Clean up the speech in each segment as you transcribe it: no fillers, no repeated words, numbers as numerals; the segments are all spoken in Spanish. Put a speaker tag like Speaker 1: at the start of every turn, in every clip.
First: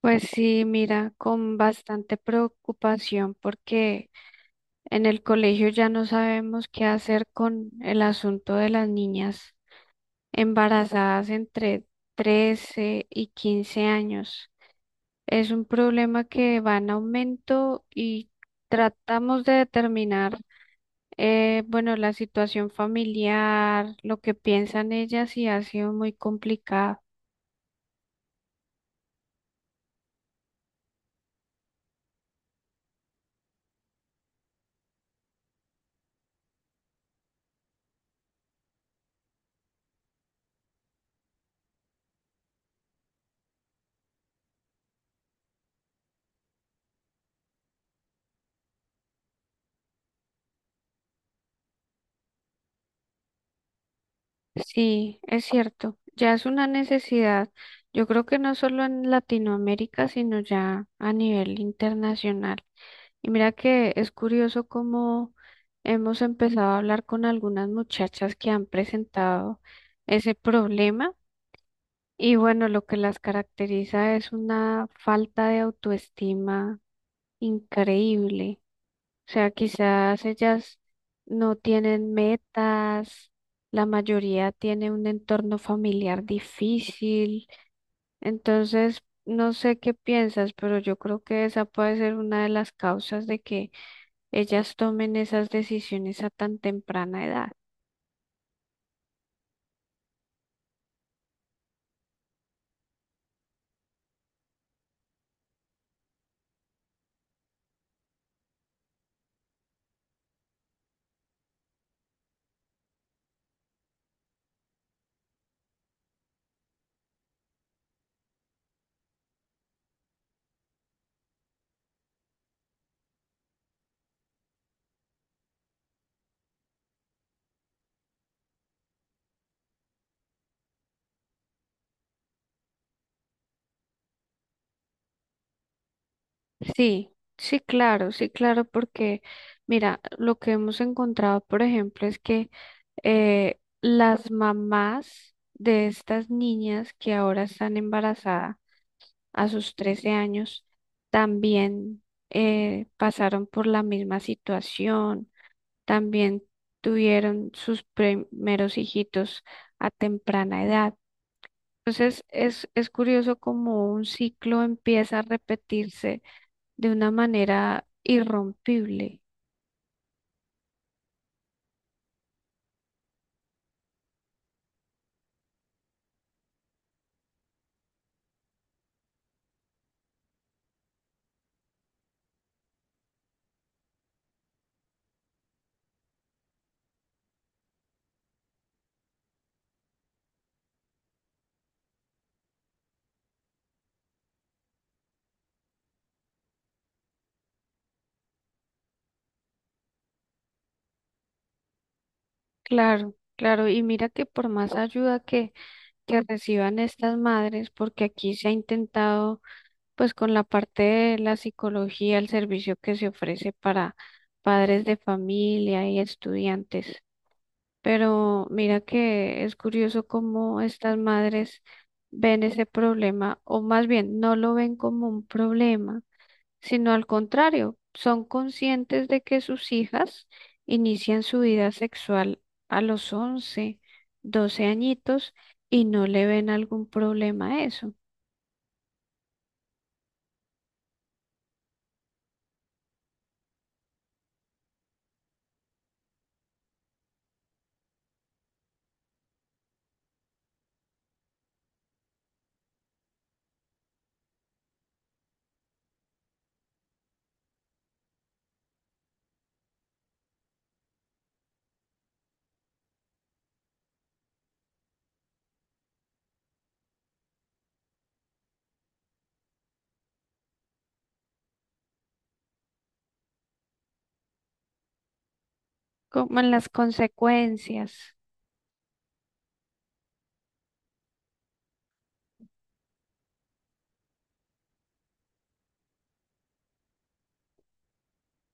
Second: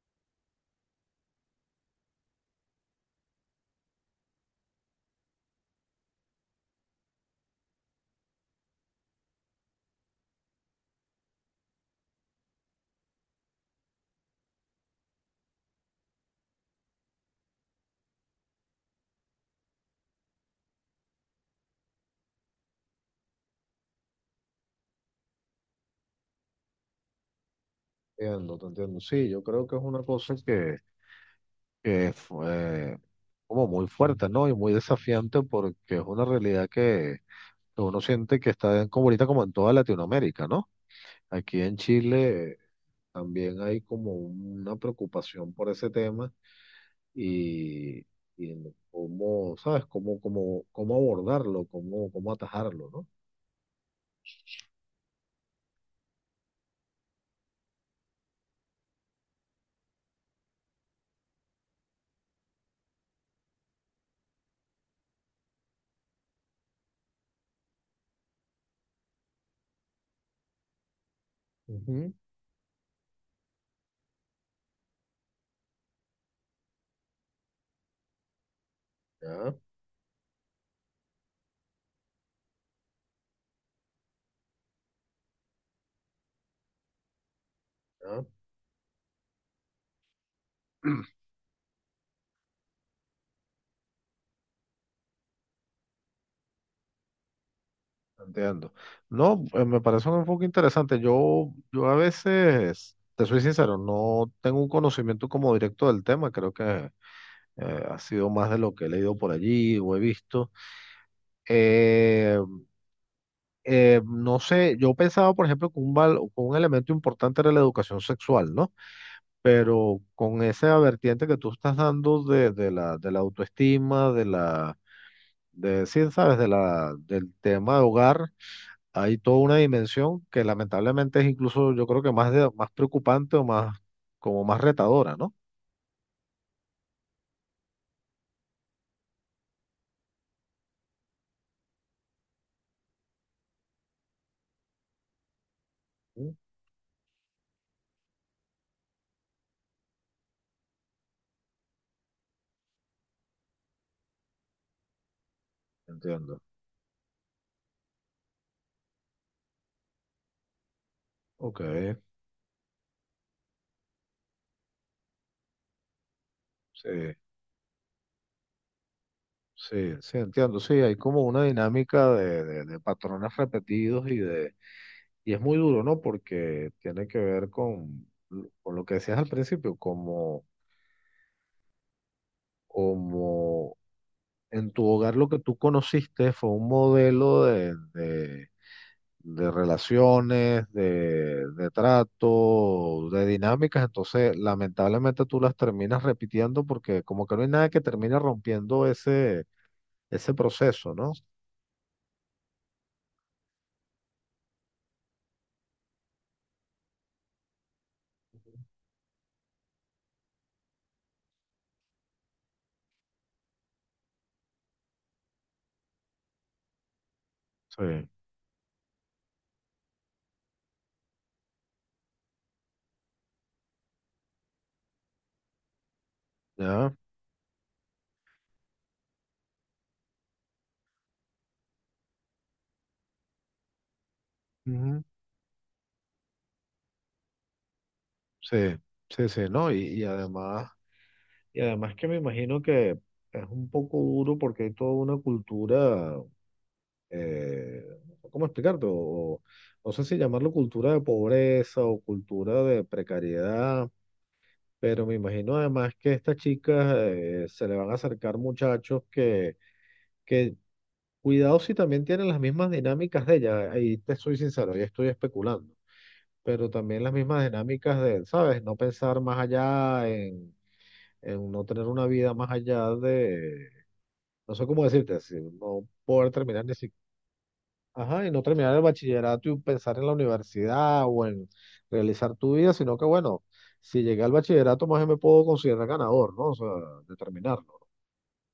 Speaker 1: Pues sí, mira, con bastante preocupación porque en el colegio ya no sabemos qué hacer con el asunto de las niñas embarazadas entre 13 y 15 años. Es un problema que va en aumento y tratamos de determinar, bueno, la situación familiar, lo que piensan ellas y ha sido muy complicado.
Speaker 2: Entiendo, te entiendo. Sí, yo creo que es una cosa que fue como muy fuerte, ¿no? Y muy desafiante porque es una realidad que uno siente que está en- como ahorita como en toda Latinoamérica, ¿no? Aquí en Chile también hay como una preocupación por ese tema y, y en cómo, ¿sabes? Cómo abordarlo, cómo atajarlo, ¿no?
Speaker 1: Sí, es cierto, ya es una necesidad, yo creo que no solo en Latinoamérica, sino ya a nivel internacional. Y mira que es curioso cómo hemos empezado a hablar con algunas muchachas que han presentado ese problema
Speaker 2: Ujú.
Speaker 1: y bueno, lo que las caracteriza es una falta de autoestima increíble. O sea,
Speaker 2: Ya,
Speaker 1: quizás ellas no tienen metas, la mayoría tiene un entorno familiar difícil, entonces no sé qué piensas, pero yo
Speaker 2: ya.
Speaker 1: creo que esa puede ser una de las causas de que ellas tomen esas decisiones a tan temprana edad.
Speaker 2: Entiendo. No, me parece un enfoque interesante. Yo a veces, te soy sincero, no tengo un conocimiento como directo del tema. Creo que ha sido más de lo que he leído por allí o he visto. Eh, no sé, yo pensaba, por ejemplo, que que un elemento importante era la educación sexual, ¿no? Pero con esa vertiente que tú estás dando de la autoestima, sí, sabes, del tema de hogar. Hay toda una dimensión que lamentablemente es incluso, yo creo que más, más preocupante o más, como más retadora, ¿no?
Speaker 1: Sí, sí, claro, sí, claro, porque mira, lo que hemos encontrado, por ejemplo, es que las mamás de estas
Speaker 2: Mm.
Speaker 1: niñas que ahora están embarazadas, a sus 13 años, también pasaron por la misma situación,
Speaker 2: Entiendo.
Speaker 1: también tuvieron sus primeros hijitos a temprana edad.
Speaker 2: Ok,
Speaker 1: Entonces es curioso como un ciclo empieza a repetirse
Speaker 2: sí,
Speaker 1: de una manera irrompible.
Speaker 2: sí, sí, entiendo. Sí, hay como una dinámica de patrones repetidos y de, y es muy duro, ¿no? Porque tiene que ver con lo que decías al principio, como, como en tu hogar lo que tú conociste fue un modelo de relaciones, de trato, de dinámicas, entonces lamentablemente tú las terminas repitiendo porque como que no hay nada que termine rompiendo ese, ese proceso, ¿no?
Speaker 1: Claro, claro. Y mira que por más ayuda que reciban estas madres, porque aquí se ha intentado pues con la parte de la psicología, el servicio que se ofrece para padres de familia y estudiantes.
Speaker 2: Sí.
Speaker 1: Pero mira que es curioso cómo estas madres ven ese problema, o más bien no lo ven como un problema, sino
Speaker 2: ¿Ya?
Speaker 1: al contrario, son conscientes de que sus hijas inician su vida sexual a los once doce
Speaker 2: Ujú.
Speaker 1: añitos y no le ven algún problema a eso,
Speaker 2: Sí, sí, sí, ¿no? Y además que me imagino que es un poco duro porque hay toda una cultura. No, ¿cómo explicarte? O, no sé si llamarlo cultura de pobreza o cultura de precariedad, pero me imagino además que a estas chicas se le van a acercar muchachos que, cuidado si también tienen las mismas dinámicas de ellas, ahí te soy sincero, ya estoy especulando, pero también las mismas dinámicas de, ¿sabes? No pensar más allá en no tener una vida más allá de, no sé cómo decirte, así, no poder
Speaker 1: como en
Speaker 2: terminar
Speaker 1: las
Speaker 2: ni siquiera.
Speaker 1: consecuencias.
Speaker 2: Ajá, y no terminar el bachillerato y pensar en la universidad o en realizar tu vida, sino que bueno, si llegué al bachillerato, más bien me puedo considerar ganador, ¿no? O sea, de terminarlo.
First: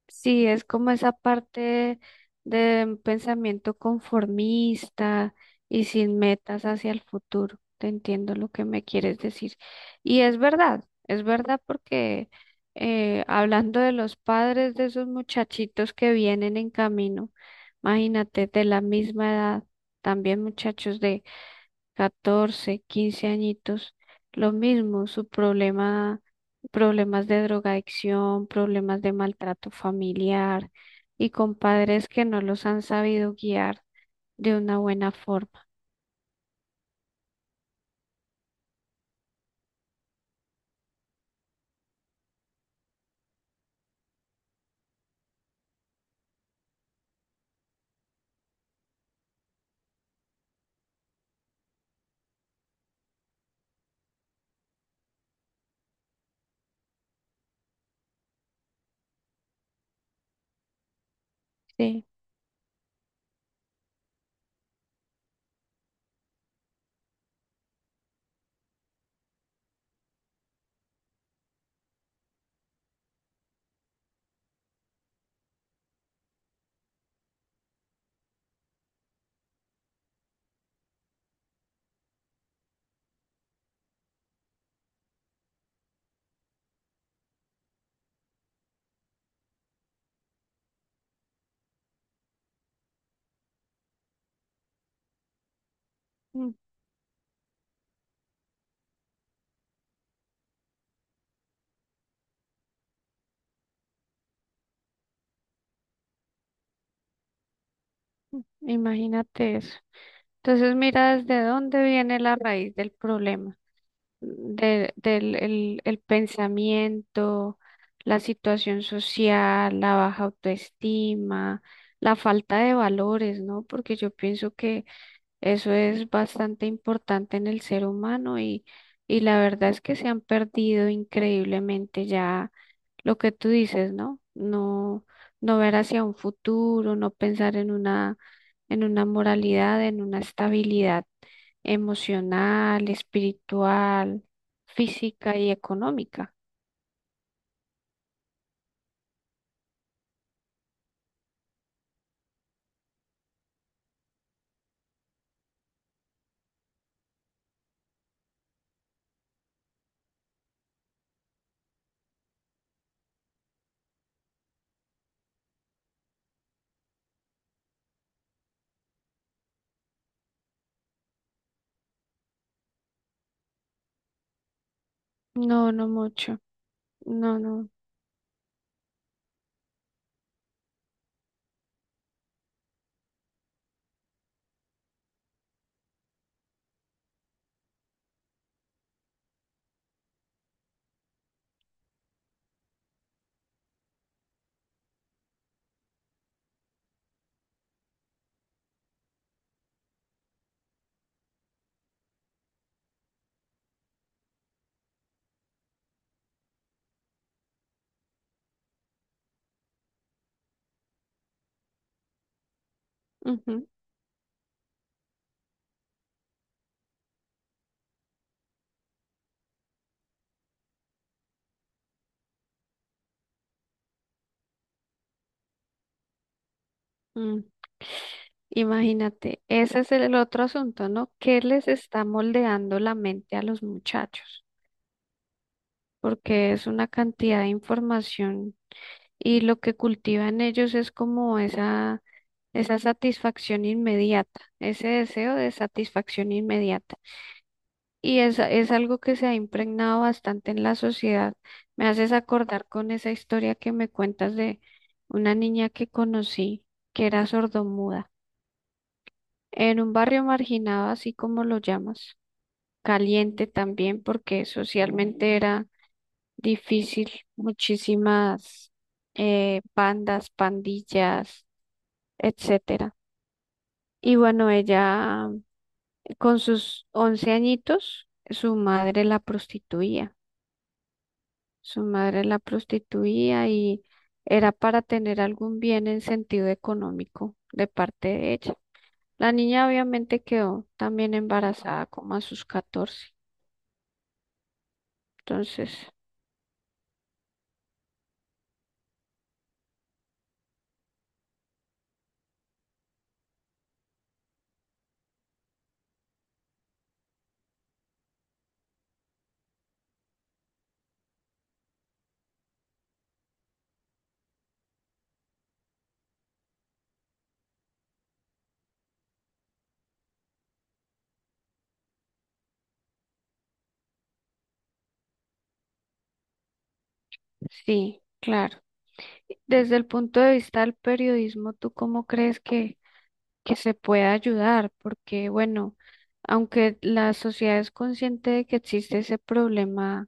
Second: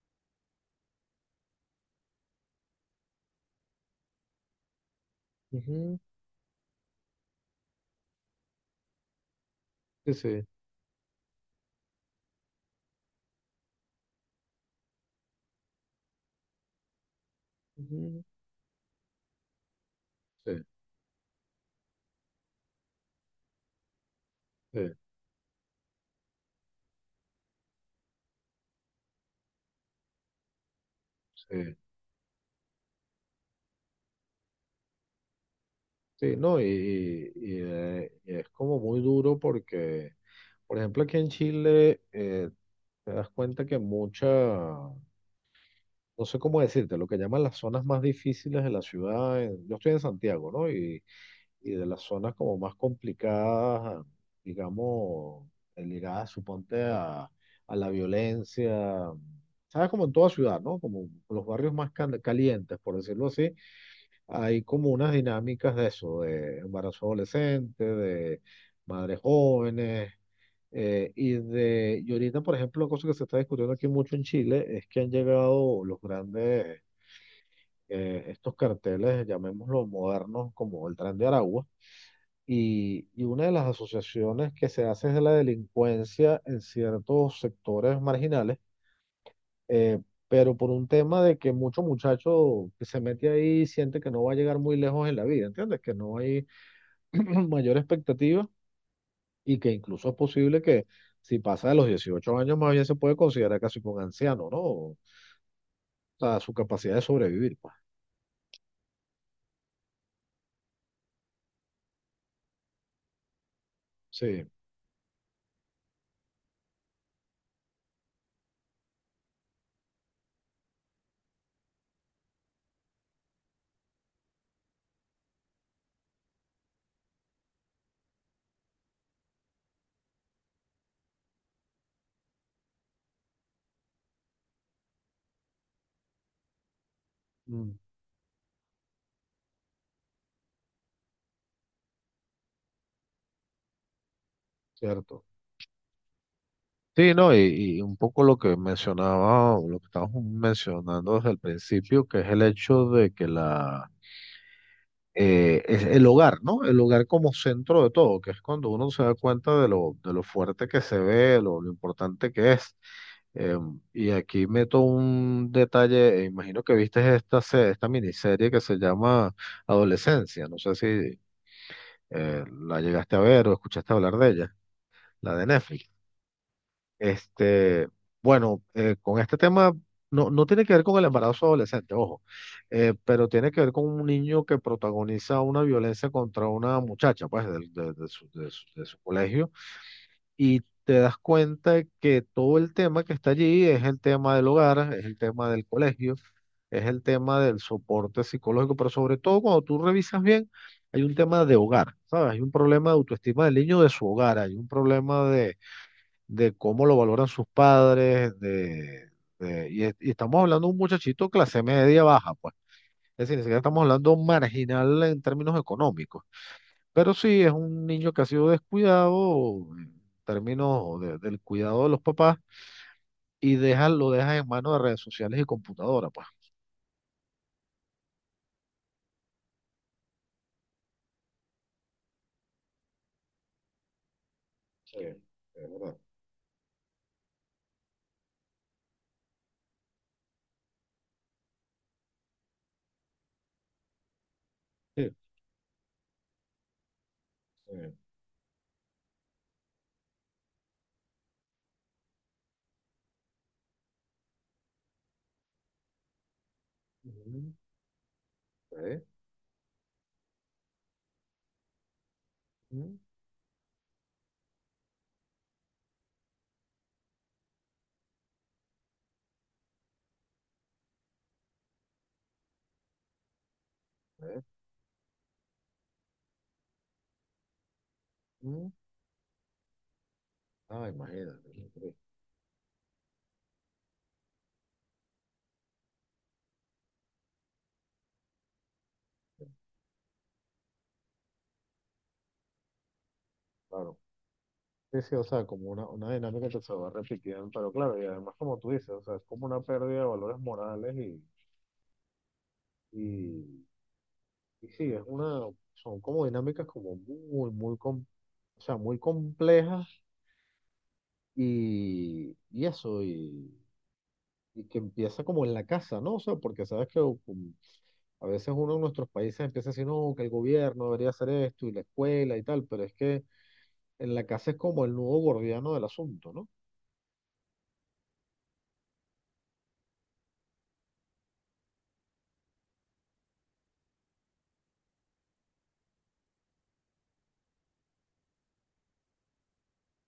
Speaker 1: Sí, es como esa parte de un pensamiento conformista y
Speaker 2: Ujú.
Speaker 1: sin metas hacia el futuro. Te entiendo lo que me quieres decir.
Speaker 2: Sí,
Speaker 1: Y
Speaker 2: sí,
Speaker 1: es verdad porque hablando de los padres de esos muchachitos que vienen en camino,
Speaker 2: ujú,
Speaker 1: imagínate, de la misma edad, también
Speaker 2: sí,
Speaker 1: muchachos de 14 15 añitos, lo
Speaker 2: sí,
Speaker 1: mismo, su problema, problemas de drogadicción, problemas de maltrato familiar y con
Speaker 2: sí,
Speaker 1: padres que no los han sabido guiar de una buena forma.
Speaker 2: sí, no, y es como muy duro porque, por ejemplo, aquí en Chile te das cuenta que mucha, no sé cómo decirte, lo que llaman las zonas más difíciles de la ciudad, en- yo estoy en Santiago, ¿no? Y de las zonas como más complicadas, digamos, ligadas, suponte, a la violencia, ¿sabes? Como en toda ciudad, ¿no? Como los barrios más
Speaker 1: Sí,
Speaker 2: cal- calientes, por decirlo así, hay como unas dinámicas de eso, de embarazo adolescente, de madres jóvenes. Y de, y ahorita, por ejemplo, una cosa que se está discutiendo aquí mucho en Chile es que han llegado los grandes, estos carteles, llamémoslo modernos, como el Tren de Aragua, y una de las asociaciones que se hace es de la delincuencia en ciertos sectores marginales, eh, pero por un tema de que mucho muchacho que se mete ahí siente que no va a llegar muy lejos en la vida, ¿entiendes? Que no hay
Speaker 1: mm,
Speaker 2: mayor expectativa y que incluso es posible que si pasa de los 18 años más bien se puede considerar casi como un anciano, ¿no? O sea, su capacidad de sobrevivir, pues.
Speaker 1: imagínate eso. Entonces mira desde dónde viene la raíz del problema.
Speaker 2: Sí,
Speaker 1: El pensamiento, la situación social, la baja autoestima, la falta de valores, ¿no? Porque yo pienso que eso es bastante importante en el ser humano y la verdad es que se han perdido increíblemente ya lo que tú dices, ¿no? No, no ver hacia un futuro, no pensar
Speaker 2: mm,
Speaker 1: en una moralidad, en una estabilidad emocional, espiritual,
Speaker 2: cierto.
Speaker 1: física y económica.
Speaker 2: Sí, no, y un poco lo que mencionaba, o lo que estábamos mencionando desde el principio, que es el hecho de que la, es el hogar, ¿no? El hogar como centro de todo, que es cuando uno se da cuenta de lo fuerte que se ve, lo importante que es. Eh, y aquí meto un detalle, imagino que viste esta miniserie que se llama Adolescencia, no sé si la llegaste a ver o escuchaste hablar de ella, la de
Speaker 1: No,
Speaker 2: Netflix.
Speaker 1: no mucho. No, no.
Speaker 2: Este, bueno, con este tema no, no tiene que ver con el embarazo adolescente, ojo, pero tiene que ver con un niño que protagoniza una violencia contra una muchacha, pues, de su, de su colegio, y te das cuenta que todo el tema que está allí es el tema del hogar, es el tema del colegio, es el tema del soporte psicológico, pero sobre todo cuando tú revisas bien, hay un tema de hogar, ¿sabes? Hay un problema de autoestima del niño de su hogar, hay un problema de cómo lo valoran sus padres, de, y estamos hablando de un muchachito clase media baja, pues. Es decir, ni siquiera
Speaker 1: Ujú.
Speaker 2: estamos hablando marginal en términos económicos, pero sí es un niño que ha sido descuidado en términos del cuidado de los papás y deja, lo deja en manos de redes sociales y computadora, pues.
Speaker 1: Mm. Imagínate, ese es el otro asunto, ¿no? ¿Qué les está moldeando la mente a los muchachos?
Speaker 2: Sí, es verdad.
Speaker 1: Porque es una cantidad de información y lo que cultiva en ellos es como esa satisfacción inmediata, ese
Speaker 2: Sí.
Speaker 1: deseo de satisfacción inmediata.
Speaker 2: Sí.
Speaker 1: Y es algo que se ha impregnado bastante en la sociedad. Me haces acordar con esa historia que me cuentas de una niña que conocí que era
Speaker 2: Ujú,
Speaker 1: sordomuda
Speaker 2: sí,
Speaker 1: en un barrio marginado, así como lo llamas,
Speaker 2: ujú,
Speaker 1: caliente también porque socialmente era difícil, muchísimas bandas, pandillas, etcétera. Y
Speaker 2: sí,
Speaker 1: bueno, ella con sus 11 añitos, su
Speaker 2: ujú.
Speaker 1: madre la prostituía.
Speaker 2: Ah, imagínate, qué
Speaker 1: Su
Speaker 2: triste.
Speaker 1: madre la prostituía y era para tener algún bien en sentido económico de parte de ella. La niña obviamente quedó también embarazada como a sus 14.
Speaker 2: Claro. Sí, sí, o sea, como
Speaker 1: Entonces,
Speaker 2: una dinámica que se va repitiendo, pero claro, y además como tú dices, o sea, es como una pérdida de valores morales y, y sí, es una, son como dinámicas como muy, o sea, muy complejas y eso, y que empieza como en la casa, ¿no? O sea, porque sabes que a veces uno en nuestros países empieza a decir, no, que el gobierno debería hacer esto y la escuela y tal, pero es que en la casa es como el nudo gordiano del asunto, ¿no?
Speaker 1: sí, claro. Desde el punto de vista del periodismo, ¿tú cómo crees que se puede ayudar? Porque, bueno, aunque la sociedad es consciente de que existe ese problema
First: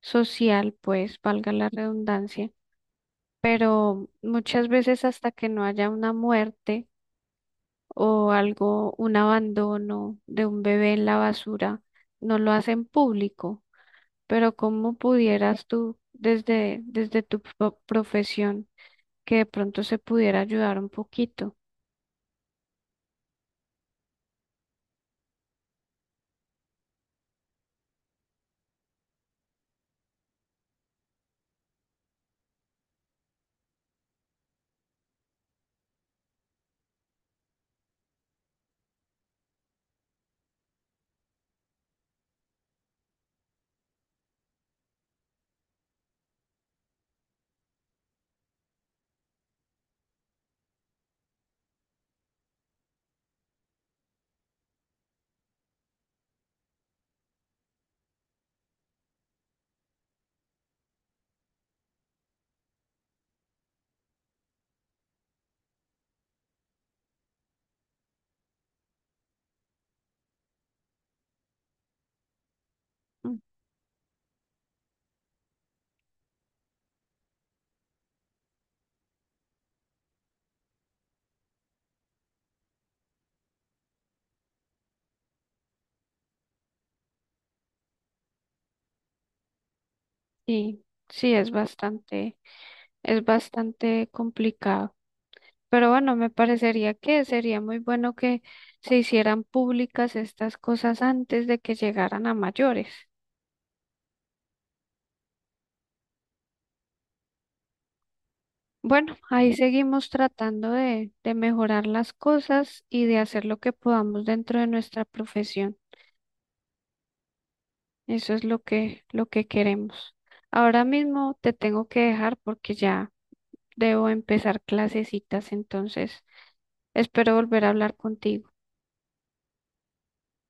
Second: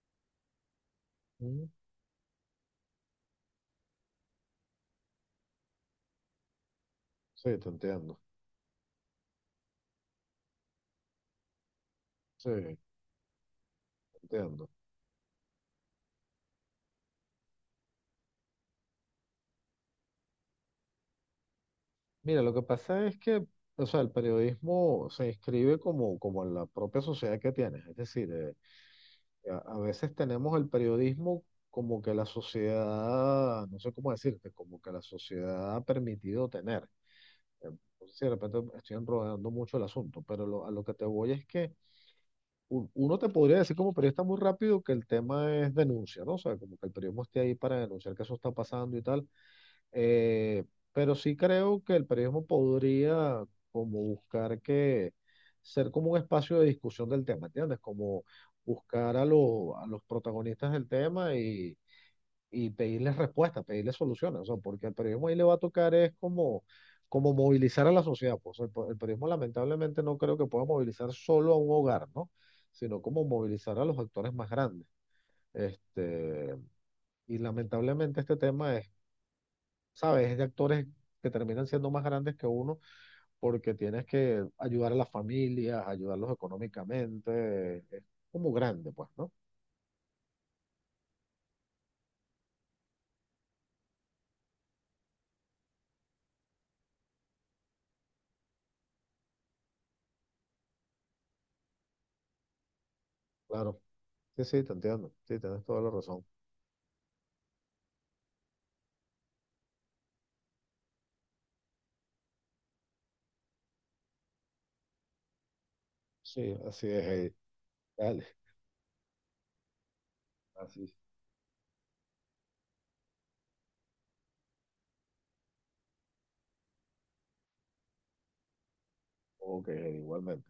Speaker 1: social, pues valga la
Speaker 2: Mm.
Speaker 1: redundancia, pero muchas veces hasta que no haya una muerte
Speaker 2: Sí, te entiendo.
Speaker 1: o algo, un abandono de un bebé en la basura, no lo
Speaker 2: Sí.
Speaker 1: hacen público. Pero
Speaker 2: Entiendo.
Speaker 1: ¿cómo pudieras tú, desde, desde profesión, que de pronto se pudiera ayudar un poquito?
Speaker 2: Mira, lo que pasa es que, o sea, el periodismo se inscribe como, como en la propia sociedad que tienes. Es decir, a veces tenemos el periodismo como que la sociedad, no sé cómo decirte, como que la sociedad ha permitido tener. Eh, No sé si de repente estoy enredando mucho el asunto, pero a lo que te voy es que uno te podría decir como periodista muy rápido que el tema es denuncia, ¿no? O sea, como que el periodismo esté ahí para denunciar que eso está pasando y tal. Eh, pero sí creo que el periodismo podría como buscar que ser como un espacio de discusión del tema, ¿entiendes? Como los a los protagonistas del tema y pedirles respuestas, pedirles soluciones, o sea, porque el periodismo ahí le va a tocar es como, como movilizar a la sociedad, pues el periodismo lamentablemente no creo que pueda movilizar solo a un hogar, ¿no? Sino como
Speaker 1: Mm.
Speaker 2: movilizar a los actores más grandes. Este, y lamentablemente este tema es, ¿sabes? Es de actores que terminan siendo más grandes que uno porque tienes que ayudar a las familias, ayudarlos económicamente. Es como grande, pues, ¿no?
Speaker 1: Sí, sí, es bastante complicado. Pero bueno, me parecería que sería muy bueno que se hicieran públicas estas cosas antes de que llegaran a mayores.
Speaker 2: Claro. Sí, sí, te entiendo. Sí, tienes toda la razón.
Speaker 1: Bueno, ahí seguimos tratando de mejorar las cosas y de hacer lo que podamos dentro de nuestra profesión.
Speaker 2: Sí, así es, Heidi. Dale.
Speaker 1: Eso es lo que queremos. Ahora
Speaker 2: Así.
Speaker 1: mismo te tengo que dejar porque ya debo empezar clasecitas, entonces espero volver a hablar contigo.
Speaker 2: Ok, Heidi, igualmente.